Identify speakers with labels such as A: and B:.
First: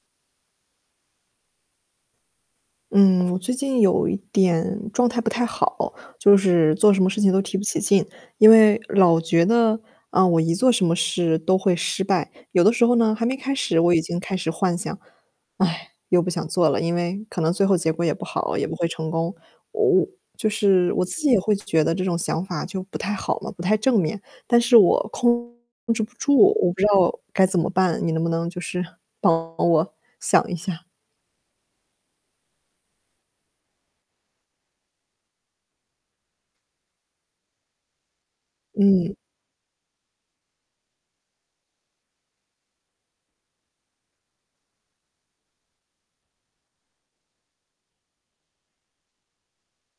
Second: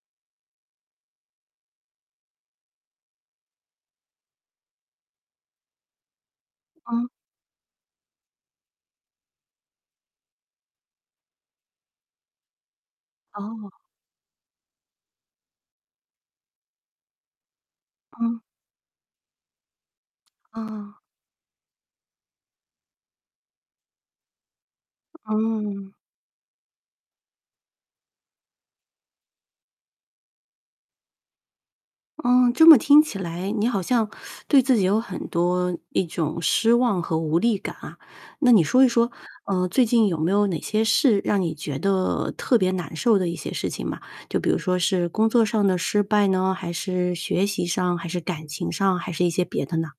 A: 嗯，我最近有一点状态不太好，就是做什
B: 嗯。
A: 么事情都提不起劲。因为老觉得，啊，我一做什么事都会失败，有的时候呢，还没开
B: 哦。
A: 始，我已经开始幻想。唉，又不想做了，因为可能最后结果也不
B: 嗯。
A: 好，也不会成功。我就是
B: 嗯。
A: 我自己也会觉得这种想法就不太好嘛，不太正面，但是我控
B: 嗯。
A: 制不住，我不知道该怎么办？你能不能就是帮我想一下？
B: 嗯，这么听起来你好像 对自己有很多一种失望和无力感啊。那你说一说，
A: 嗯。
B: 呃，最近有没有哪些事让你觉得特别难受的一些事情吗？就比如说是工作上的失败呢，还是学习上，还是感情上，还是一些别的呢？